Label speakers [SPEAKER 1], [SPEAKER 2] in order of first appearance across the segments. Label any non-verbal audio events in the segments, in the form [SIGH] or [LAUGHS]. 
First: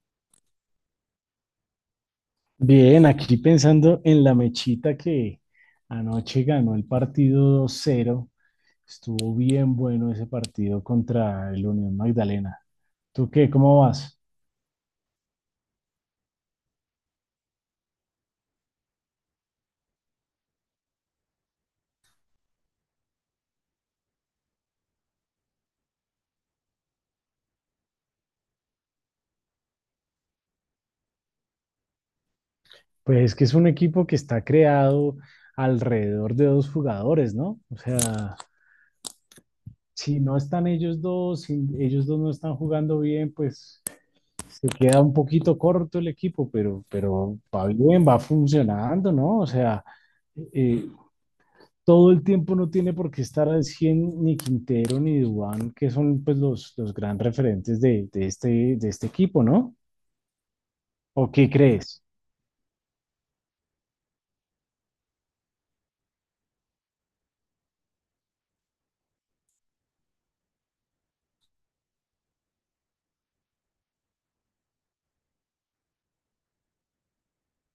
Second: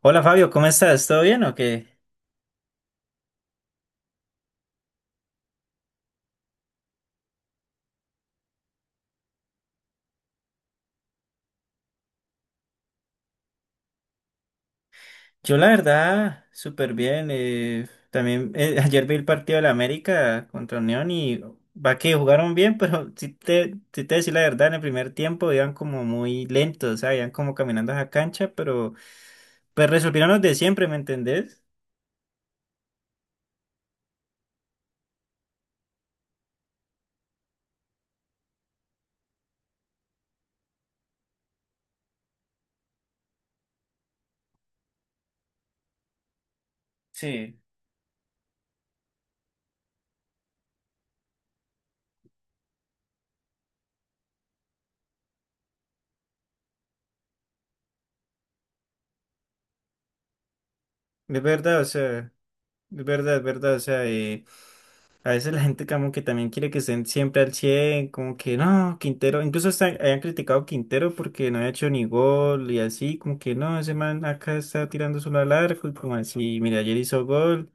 [SPEAKER 1] Hola Fabio, ¿cómo estás? ¿Todo bien o qué?
[SPEAKER 2] Bien, aquí pensando en la mechita que anoche ganó el partido dos cero. Estuvo bien bueno ese partido contra el Unión Magdalena. ¿Tú qué? ¿Cómo vas?
[SPEAKER 1] Yo la verdad, súper bien. También, [LAUGHS] ayer vi el partido de la América contra Unión y va que jugaron bien, pero [LAUGHS] si te decir la verdad, en el primer tiempo iban como muy lentos, o sea, iban como caminando a la cancha, pero pues resolvieron los de siempre, ¿me entendés?
[SPEAKER 2] Pues es que es un equipo que está creado alrededor de dos jugadores, ¿no? O sea, si no están ellos dos, si ellos dos no están jugando bien, pues se queda un poquito corto el equipo, pero
[SPEAKER 1] Sí,
[SPEAKER 2] va bien, va funcionando, ¿no? O sea, eh, todo el tiempo no tiene por qué estar al 100 ni Quintero ni Dubán, que son pues los gran referentes de este equipo, ¿no? ¿O
[SPEAKER 1] es
[SPEAKER 2] qué
[SPEAKER 1] verdad, o
[SPEAKER 2] crees?
[SPEAKER 1] sea, es verdad, o sea, a veces la gente como que también quiere que estén siempre al cien, como que no. Quintero, incluso hasta hayan criticado a Quintero porque no había hecho ni gol y así, como que no, ese man acá está tirando solo al arco y como así, mira, ayer hizo gol,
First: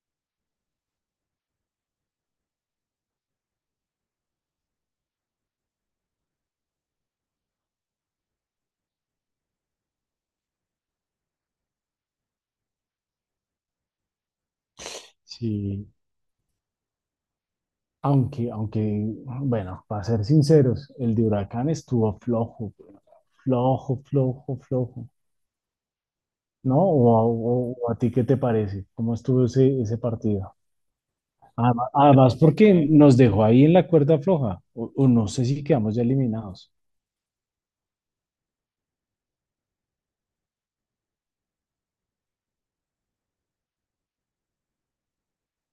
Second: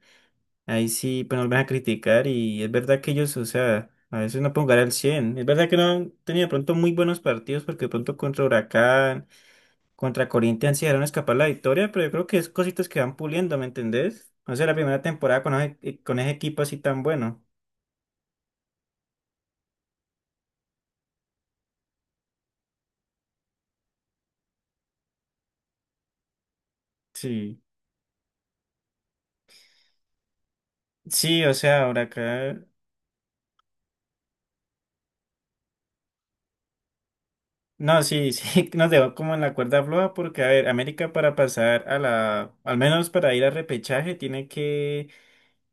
[SPEAKER 1] ahí sí, pues nos van a criticar. Y es verdad que ellos, o sea, a veces no pueden jugar al cien, es verdad que no han tenido de pronto muy buenos partidos, porque de pronto contra Huracán, contra Corinthians sí dejaron escapar la victoria, pero yo creo que es cositas que van puliendo, ¿me entendés? No sé, la primera temporada con
[SPEAKER 2] Sí,
[SPEAKER 1] con ese equipo así tan bueno.
[SPEAKER 2] aunque, bueno, para ser sinceros, el de Huracán estuvo flojo, flojo, flojo, flojo, ¿no? ¿O, a-
[SPEAKER 1] Sí.
[SPEAKER 2] o- o a ti qué te parece? ¿Cómo estuvo ese partido?
[SPEAKER 1] Sí, o sea,
[SPEAKER 2] Además,
[SPEAKER 1] ahora
[SPEAKER 2] además
[SPEAKER 1] acá.
[SPEAKER 2] porque nos dejó ahí en la cuerda floja, o no sé si quedamos ya eliminados.
[SPEAKER 1] No, sí, sí, [LAUGHS] nos dejó como en la cuerda floja porque, a ver, América para pasar a la, al menos para ir a repechaje, tiene que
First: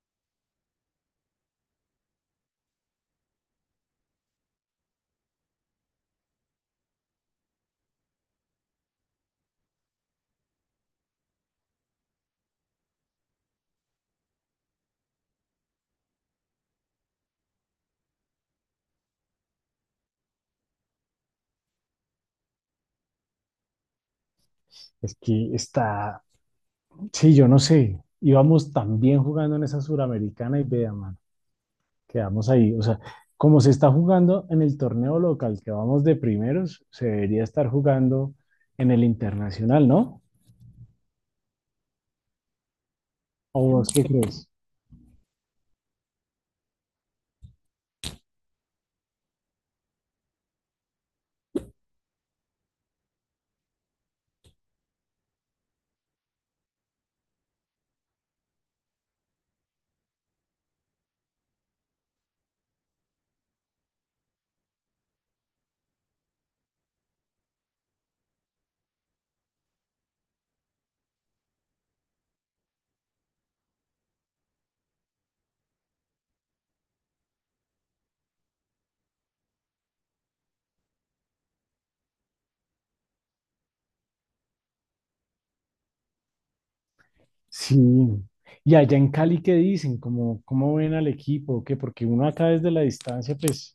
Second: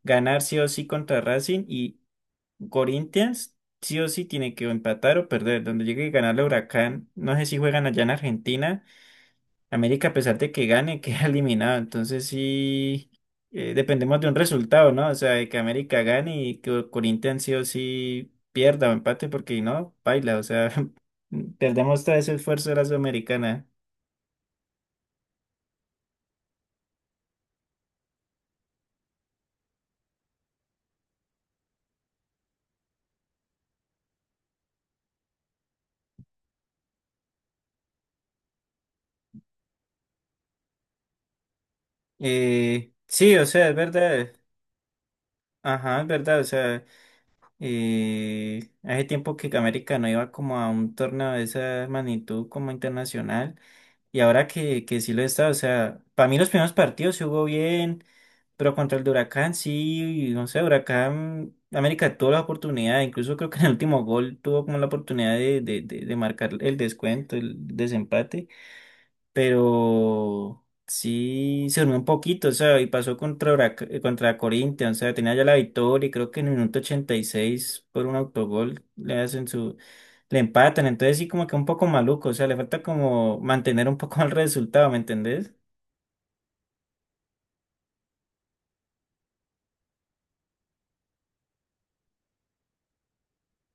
[SPEAKER 1] ganar sí o sí contra Racing, y Corinthians sí o sí tiene que o empatar o perder. Donde llegue a ganar el Huracán, no sé si juegan allá en Argentina. América, a pesar de que gane, [LAUGHS] queda eliminado. Entonces sí, dependemos de un resultado, ¿no? O sea, de que América gane y que Corinthians sí o sí pierda o empate, porque no, baila. O sea, [LAUGHS] perdemos todo ese esfuerzo de la Sudamericana.
[SPEAKER 2] Es que está, Sí, yo no sé. Íbamos también jugando en esa suramericana y vea, mano, quedamos ahí. O sea, como se está jugando en el torneo local, que vamos de primeros, se debería estar jugando en el internacional, ¿no?
[SPEAKER 1] Sí, o
[SPEAKER 2] ¿O
[SPEAKER 1] sea, es
[SPEAKER 2] vos qué
[SPEAKER 1] verdad.
[SPEAKER 2] crees?
[SPEAKER 1] Ajá, es verdad. O sea, hace tiempo que América no iba como a un torneo de esa magnitud como internacional. Y ahora que sí lo está, o sea, para mí los primeros partidos sí jugó bien, pero contra el de Huracán sí, no sé, Huracán, América tuvo la oportunidad, incluso creo que en el último gol tuvo como la oportunidad de marcar el descuento, el desempate, pero sí se durmió un poquito, o sea. Y pasó contra, contra Corinthians, o sea, tenía ya la victoria y creo que en el minuto 86 por un autogol le hacen su, le empatan. Entonces sí, como que un poco maluco, o sea, le falta como mantener un poco [LAUGHS] el resultado, ¿me entendés?
[SPEAKER 2] Sí. Y allá en Cali, ¿qué dicen? ¿Cómo ven al equipo? ¿Qué? Porque uno acá desde la distancia, pues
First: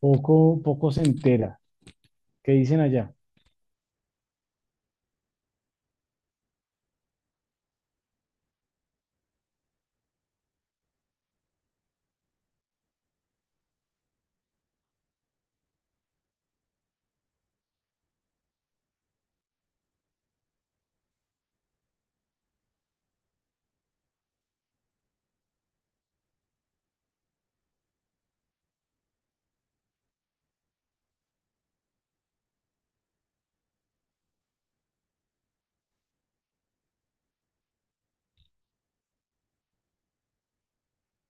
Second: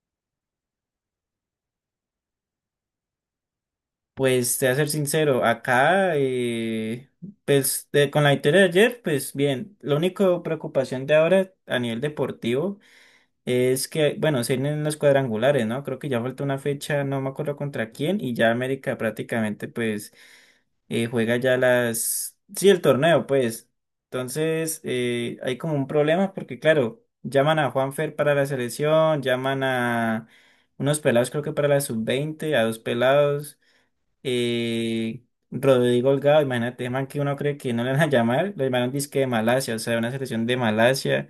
[SPEAKER 2] poco se entera. ¿Qué dicen allá?
[SPEAKER 1] Pues te voy a ser sincero, acá, pues con la victoria de ayer, pues bien. La única preocupación de ahora a nivel deportivo es que, bueno, se vienen los cuadrangulares, ¿no? Creo que ya falta una fecha, no me acuerdo contra quién, y ya América prácticamente, pues, juega ya las... Sí, el torneo, pues. Entonces, hay como un problema porque, claro, llaman a Juanfer para la selección, llaman a unos pelados, creo que para la sub 20 a dos pelados, eh, Rodrigo Holgado, imagínate, man, que uno cree que no le van a llamar, lo llamaron disque de Malasia, o sea, una selección de Malasia.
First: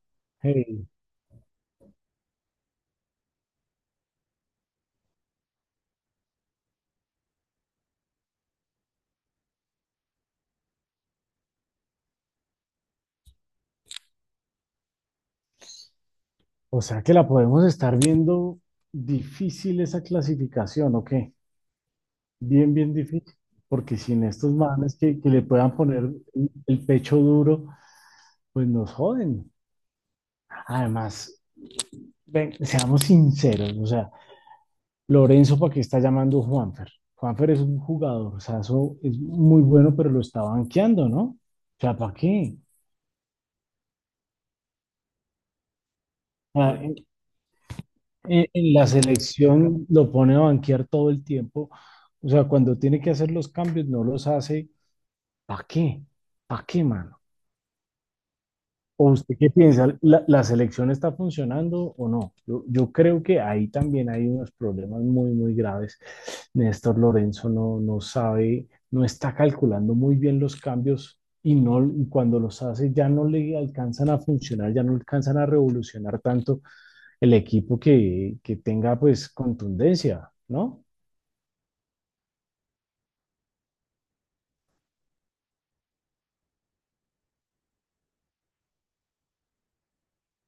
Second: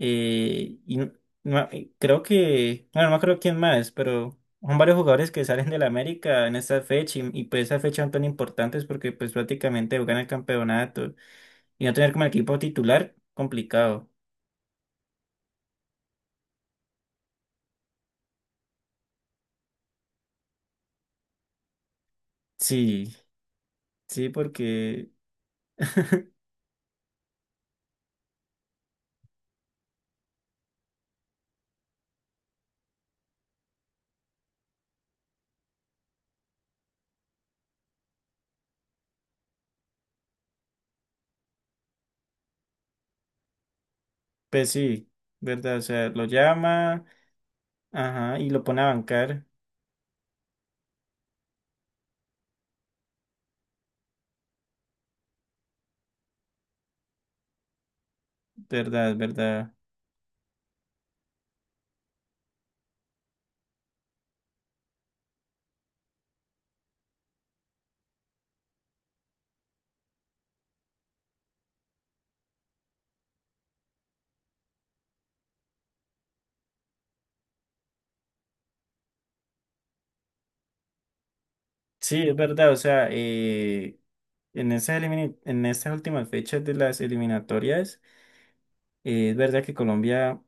[SPEAKER 1] Eh,
[SPEAKER 2] Hey,
[SPEAKER 1] y no- y creo que, bueno, no creo quién más, pero son varios jugadores que salen del América en esta fecha y pues esas fechas son tan importantes porque pues prácticamente juegan el campeonato y no tener como equipo titular, complicado.
[SPEAKER 2] o sea que la podemos estar viendo difícil esa clasificación, ¿o qué? Bien, bien
[SPEAKER 1] Sí,
[SPEAKER 2] difícil, porque sin
[SPEAKER 1] sí,
[SPEAKER 2] estos manes
[SPEAKER 1] porque,
[SPEAKER 2] que le puedan poner
[SPEAKER 1] [LAUGHS]
[SPEAKER 2] el pecho duro, pues nos joden. Además, ven, seamos sinceros, o sea, Lorenzo, ¿para qué está llamando a Juanfer? Juanfer es un jugador, o sea, eso es muy bueno, pero lo está banqueando, ¿no? O sea, ¿para qué?
[SPEAKER 1] pues sí, ¿verdad? O sea, lo
[SPEAKER 2] O en,
[SPEAKER 1] llama, ajá, y lo
[SPEAKER 2] en
[SPEAKER 1] pone a
[SPEAKER 2] la
[SPEAKER 1] bancar,
[SPEAKER 2] selección lo pone a banquear todo el tiempo, o sea, cuando tiene que hacer los cambios, no los hace, ¿para qué? ¿Para qué, man? ¿O
[SPEAKER 1] ¿verdad?
[SPEAKER 2] usted qué
[SPEAKER 1] ¿Verdad?
[SPEAKER 2] piensa? ¿La selección está funcionando o no? Yo creo que ahí también hay unos problemas muy graves. Néstor Lorenzo no sabe, no está calculando muy bien los cambios y, no, y cuando los hace ya no le alcanzan a funcionar, ya no alcanzan a revolucionar tanto el equipo que tenga pues contundencia, ¿no?
[SPEAKER 1] Sí, es verdad, o sea, en esas, en esas últimas fechas de las eliminatorias. Es verdad que Colombia,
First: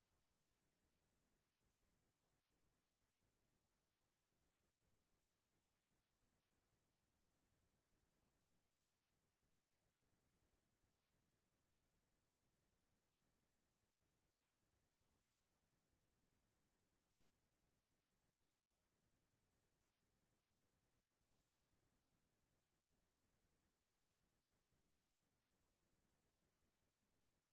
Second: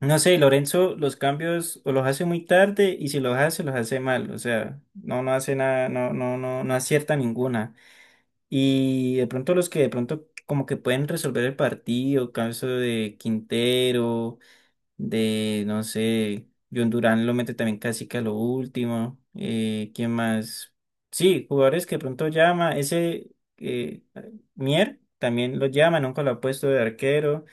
[SPEAKER 1] no sé, Lorenzo los cambios o los hace muy tarde, y si los hace, los hace mal. O sea, no, no hace nada, no, no acierta ninguna. Y de pronto los que de pronto como que pueden resolver el partido, caso de Quintero, de, no sé, John Durán lo mete también casi que a lo último. ¿Quién más? Sí, jugadores que de pronto llama, ese eh, Mier también lo llama, nunca lo ha puesto de arquero.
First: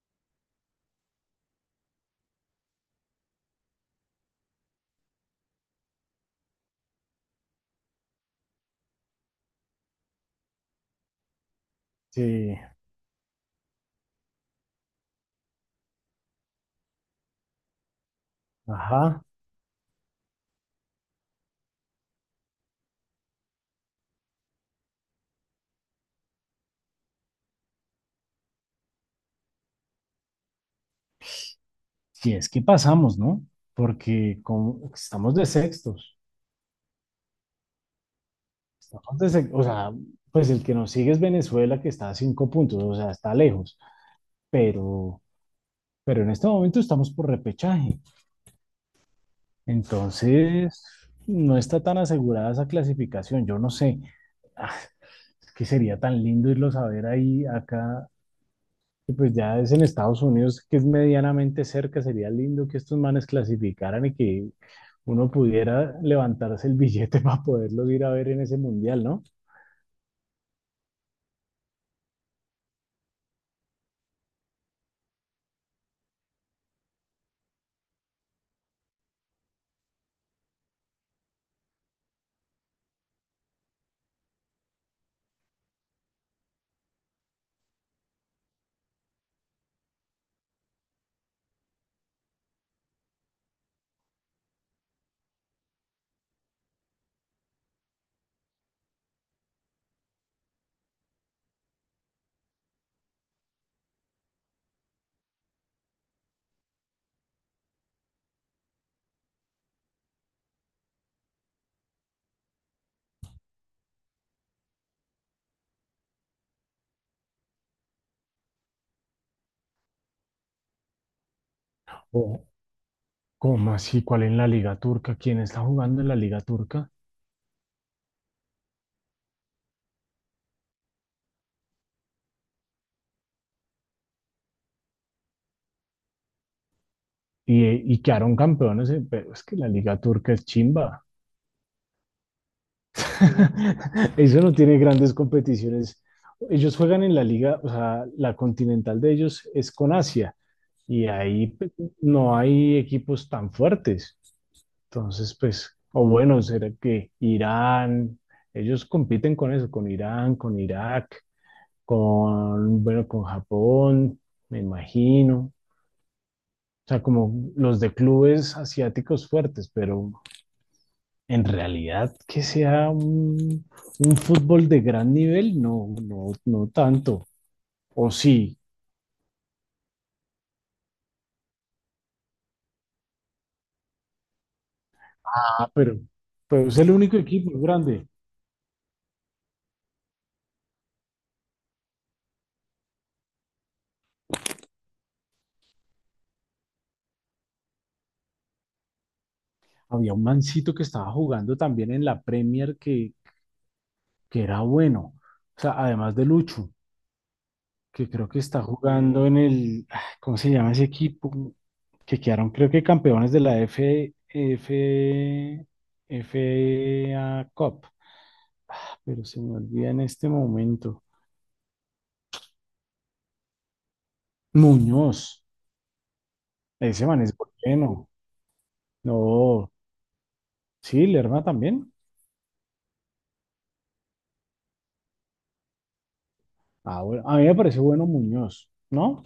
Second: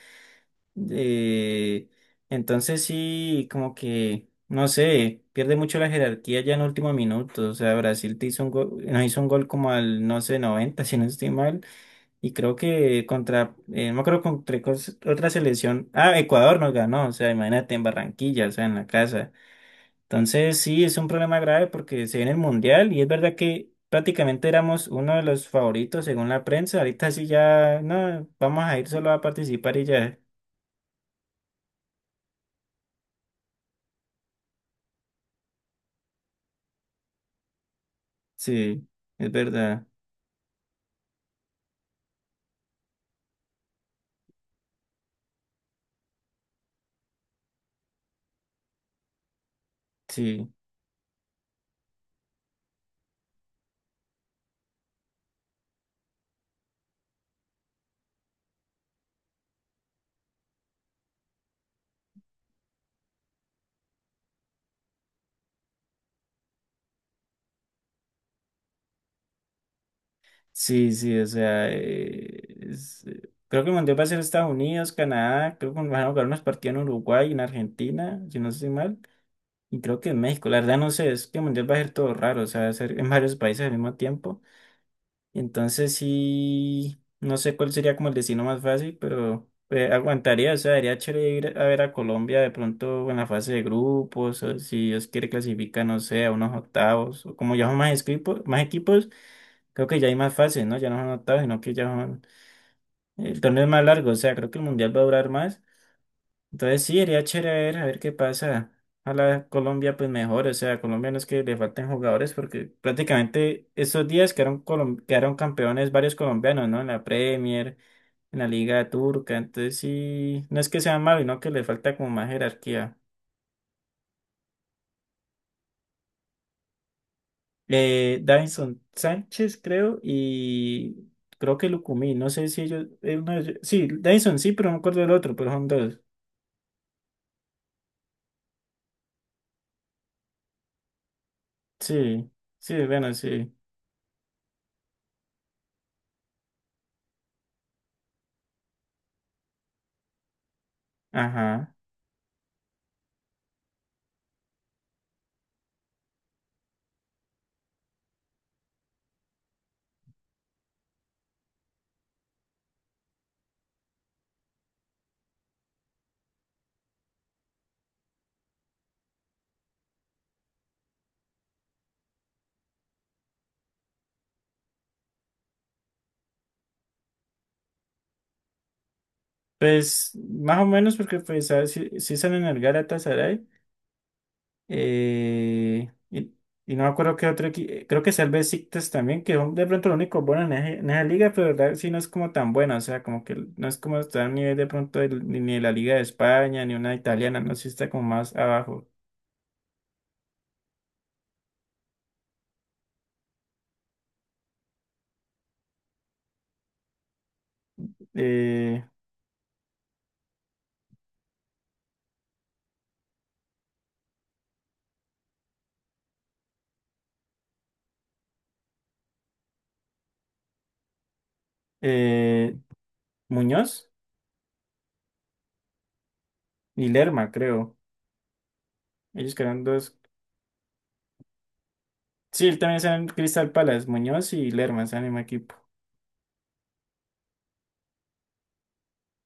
[SPEAKER 1] Eh, entonces sí, como que, no sé, pierde mucho la jerarquía ya en último minuto. O sea, Brasil te hizo un gol, nos hizo un gol como al, no sé, 90 [LAUGHS] si no estoy mal. Y creo
[SPEAKER 2] Sí,
[SPEAKER 1] que contra, no me acuerdo contra otra selección. Ah, Ecuador nos ganó, o sea, imagínate en Barranquilla, o sea, en la
[SPEAKER 2] ajá,
[SPEAKER 1] casa. Entonces sí, es un problema grave porque se viene el Mundial, y es verdad que prácticamente éramos uno de los favoritos según la prensa. Ahorita sí ya, no, vamos a ir solo a participar y ya.
[SPEAKER 2] si es que pasamos, ¿no? Porque como, estamos de sextos.
[SPEAKER 1] Sí, es
[SPEAKER 2] Entonces, o
[SPEAKER 1] verdad.
[SPEAKER 2] sea, pues el que nos sigue es Venezuela, que está a cinco puntos, o sea, está lejos, pero, pero en este momento estamos por repechaje.
[SPEAKER 1] Sí,
[SPEAKER 2] Entonces, no está tan asegurada esa clasificación, yo no sé. Ah, es que sería tan lindo irlos a ver ahí, acá, que pues ya es en Estados Unidos, que es medianamente cerca, sería lindo que estos manes clasificaran y que uno pudiera levantarse el billete [LAUGHS] para poderlos ir a ver en ese mundial, ¿no?
[SPEAKER 1] sí, sí, o sea, es- eh, creo que el Mundial va a ser Estados Unidos, Canadá, creo que van a jugar unos partidos en Uruguay, en Argentina, si no estoy mal, y creo que en México, la verdad no sé. Es que el Mundial va a ser todo raro, o sea, va a ser en varios países al mismo tiempo. Entonces sí, no sé cuál sería como el destino más fácil, pero aguantaría, o sea, sería chévere ir a ver a Colombia de pronto en la fase de grupos, o si Dios quiere clasifica, no sé, a unos octavos, o como ya son más equipos, más equipos. Creo que ya hay más fases, ¿no? Ya no son octavos, sino que ya son... El torneo es más largo, o sea, creo que el mundial va a durar más. Entonces sí, sería chévere, a ver qué pasa. Ojalá Colombia pues mejor, o sea, a Colombia no es que le falten jugadores, porque prácticamente estos días quedaron, quedaron campeones varios colombianos, ¿no? En la Premier, en la Liga Turca. Entonces sí, no es que sea malo, sino que le falta como más
[SPEAKER 2] O,
[SPEAKER 1] jerarquía.
[SPEAKER 2] ¿cómo así? ¿Cuál en la Liga Turca? ¿Quién está jugando en la Liga Turca?
[SPEAKER 1] Davinson Sánchez, creo, y creo que Lucumí, no sé si ellos, uno de sí, Davinson sí, pero no me acuerdo del otro, pero son dos.
[SPEAKER 2] Y quedaron campeones, pero es que la Liga Turca es chimba.
[SPEAKER 1] Sí, sí, bueno, sí.
[SPEAKER 2] [LAUGHS] Eso no tiene grandes competiciones. Ellos juegan en la liga, o sea, la continental de ellos es con Asia y ahí pues,
[SPEAKER 1] Ajá.
[SPEAKER 2] no hay equipos tan fuertes. Entonces, pues, o bueno, será que Irán, ellos compiten con eso, con Irán, con Irak, con, bueno, con Japón, me imagino. O sea, como los de clubes asiáticos fuertes, pero en realidad que sea un fútbol de gran nivel, no, no tanto. O sí,
[SPEAKER 1] Pues más o menos, porque pues ah, sí, sí salen el Galatasaray.
[SPEAKER 2] ah,
[SPEAKER 1] Eh, y,
[SPEAKER 2] pero
[SPEAKER 1] y
[SPEAKER 2] es
[SPEAKER 1] no me
[SPEAKER 2] el
[SPEAKER 1] acuerdo
[SPEAKER 2] único
[SPEAKER 1] qué otro
[SPEAKER 2] equipo
[SPEAKER 1] creo
[SPEAKER 2] grande.
[SPEAKER 1] que es el Besiktas también, que son de pronto los únicos buenos en, en esa liga, pero la verdad sí no es como tan buena, o sea, como que no es como está a nivel de pronto ni de la Liga de España, ni una italiana, no, sí está como más abajo.
[SPEAKER 2] Había un mancito que estaba jugando también en la Premier que era bueno. O sea, además de Lucho, que creo que está
[SPEAKER 1] eh,
[SPEAKER 2] jugando en el, ah, ¿cómo se llama ese equipo? Que quedaron, creo que campeones de la F A Cup, pero se me olvida en este momento.
[SPEAKER 1] eh, Muñoz
[SPEAKER 2] Muñoz,
[SPEAKER 1] y
[SPEAKER 2] ese man
[SPEAKER 1] Lerma,
[SPEAKER 2] es
[SPEAKER 1] creo.
[SPEAKER 2] bueno.
[SPEAKER 1] Ellos quedaron
[SPEAKER 2] No,
[SPEAKER 1] dos.
[SPEAKER 2] sí, Lerma también.
[SPEAKER 1] Sí, él también está en Crystal Palace, Muñoz y Lerma, es el mismo equipo.
[SPEAKER 2] Ah, bueno, a mí me parece bueno Muñoz, ¿no?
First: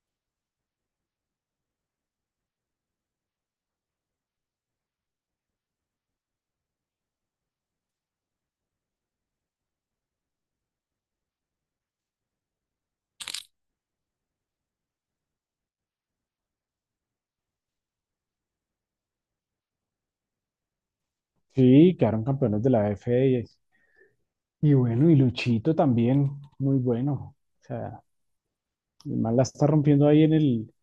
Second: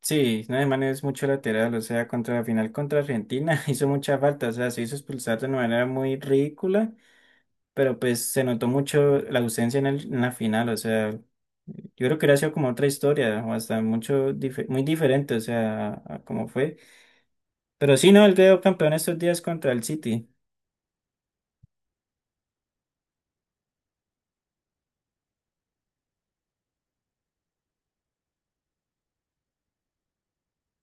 [SPEAKER 1] Sí, no, man es mucho lateral, o sea, contra la final contra Argentina [LAUGHS] hizo mucha falta, o sea, se hizo expulsar de una manera muy ridícula, pero pues se notó mucho la ausencia en, en la final, o sea, yo creo que hubiera sido como otra historia, o hasta mucho, muy diferente, o sea, a cómo fue. Pero sí, no, él quedó campeón estos días contra el City.
[SPEAKER 2] Sí, quedaron campeones de la AF y bueno, y Luchito también, muy bueno. O sea, el man la está rompiendo ahí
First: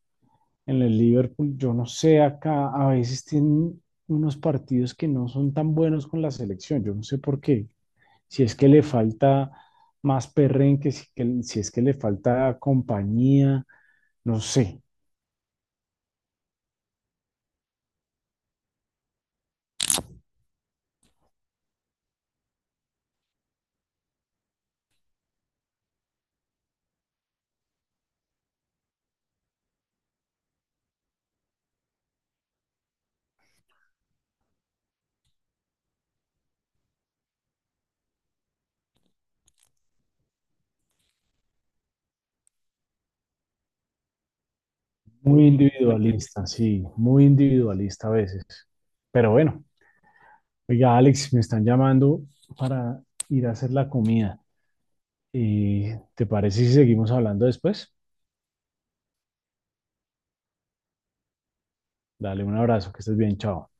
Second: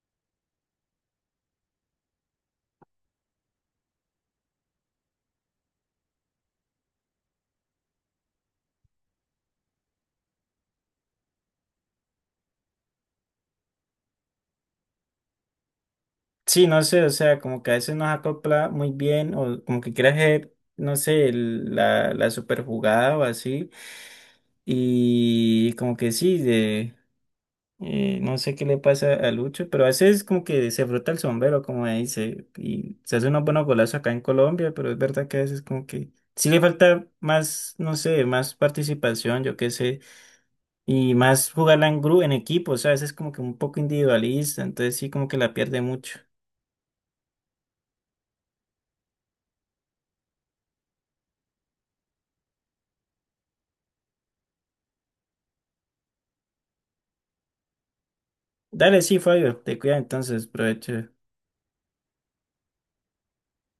[SPEAKER 2] en el Liverpool. Yo no sé, acá a veces tienen unos partidos que no son tan buenos con la selección. Yo no sé por qué. Si es que le falta más perrenque, si, si es que le falta compañía, no sé,
[SPEAKER 1] Sí, no sé, o sea, como que a veces nos acopla muy bien, o como que quiere hacer, no sé, la super jugada o así. Y como que sí, no sé qué le pasa a Lucho, pero a veces como que se frota el sombrero, como ahí dice, y se hace unos buenos golazos acá en Colombia, pero es verdad que a veces como que sí le falta más, no sé, más participación, yo qué sé, y más jugarla en grupo, en equipo, o sea, a veces como que un poco individualista, entonces sí como que
[SPEAKER 2] muy
[SPEAKER 1] la pierde mucho.
[SPEAKER 2] individualista, sí, muy individualista a veces. Pero bueno, oiga, Alex, me están llamando para ir a hacer la comida. ¿Te parece si seguimos hablando después?
[SPEAKER 1] Dale, sí, Fabio, te cuida entonces, provecho.
[SPEAKER 2] Dale un abrazo, que estés bien, chao.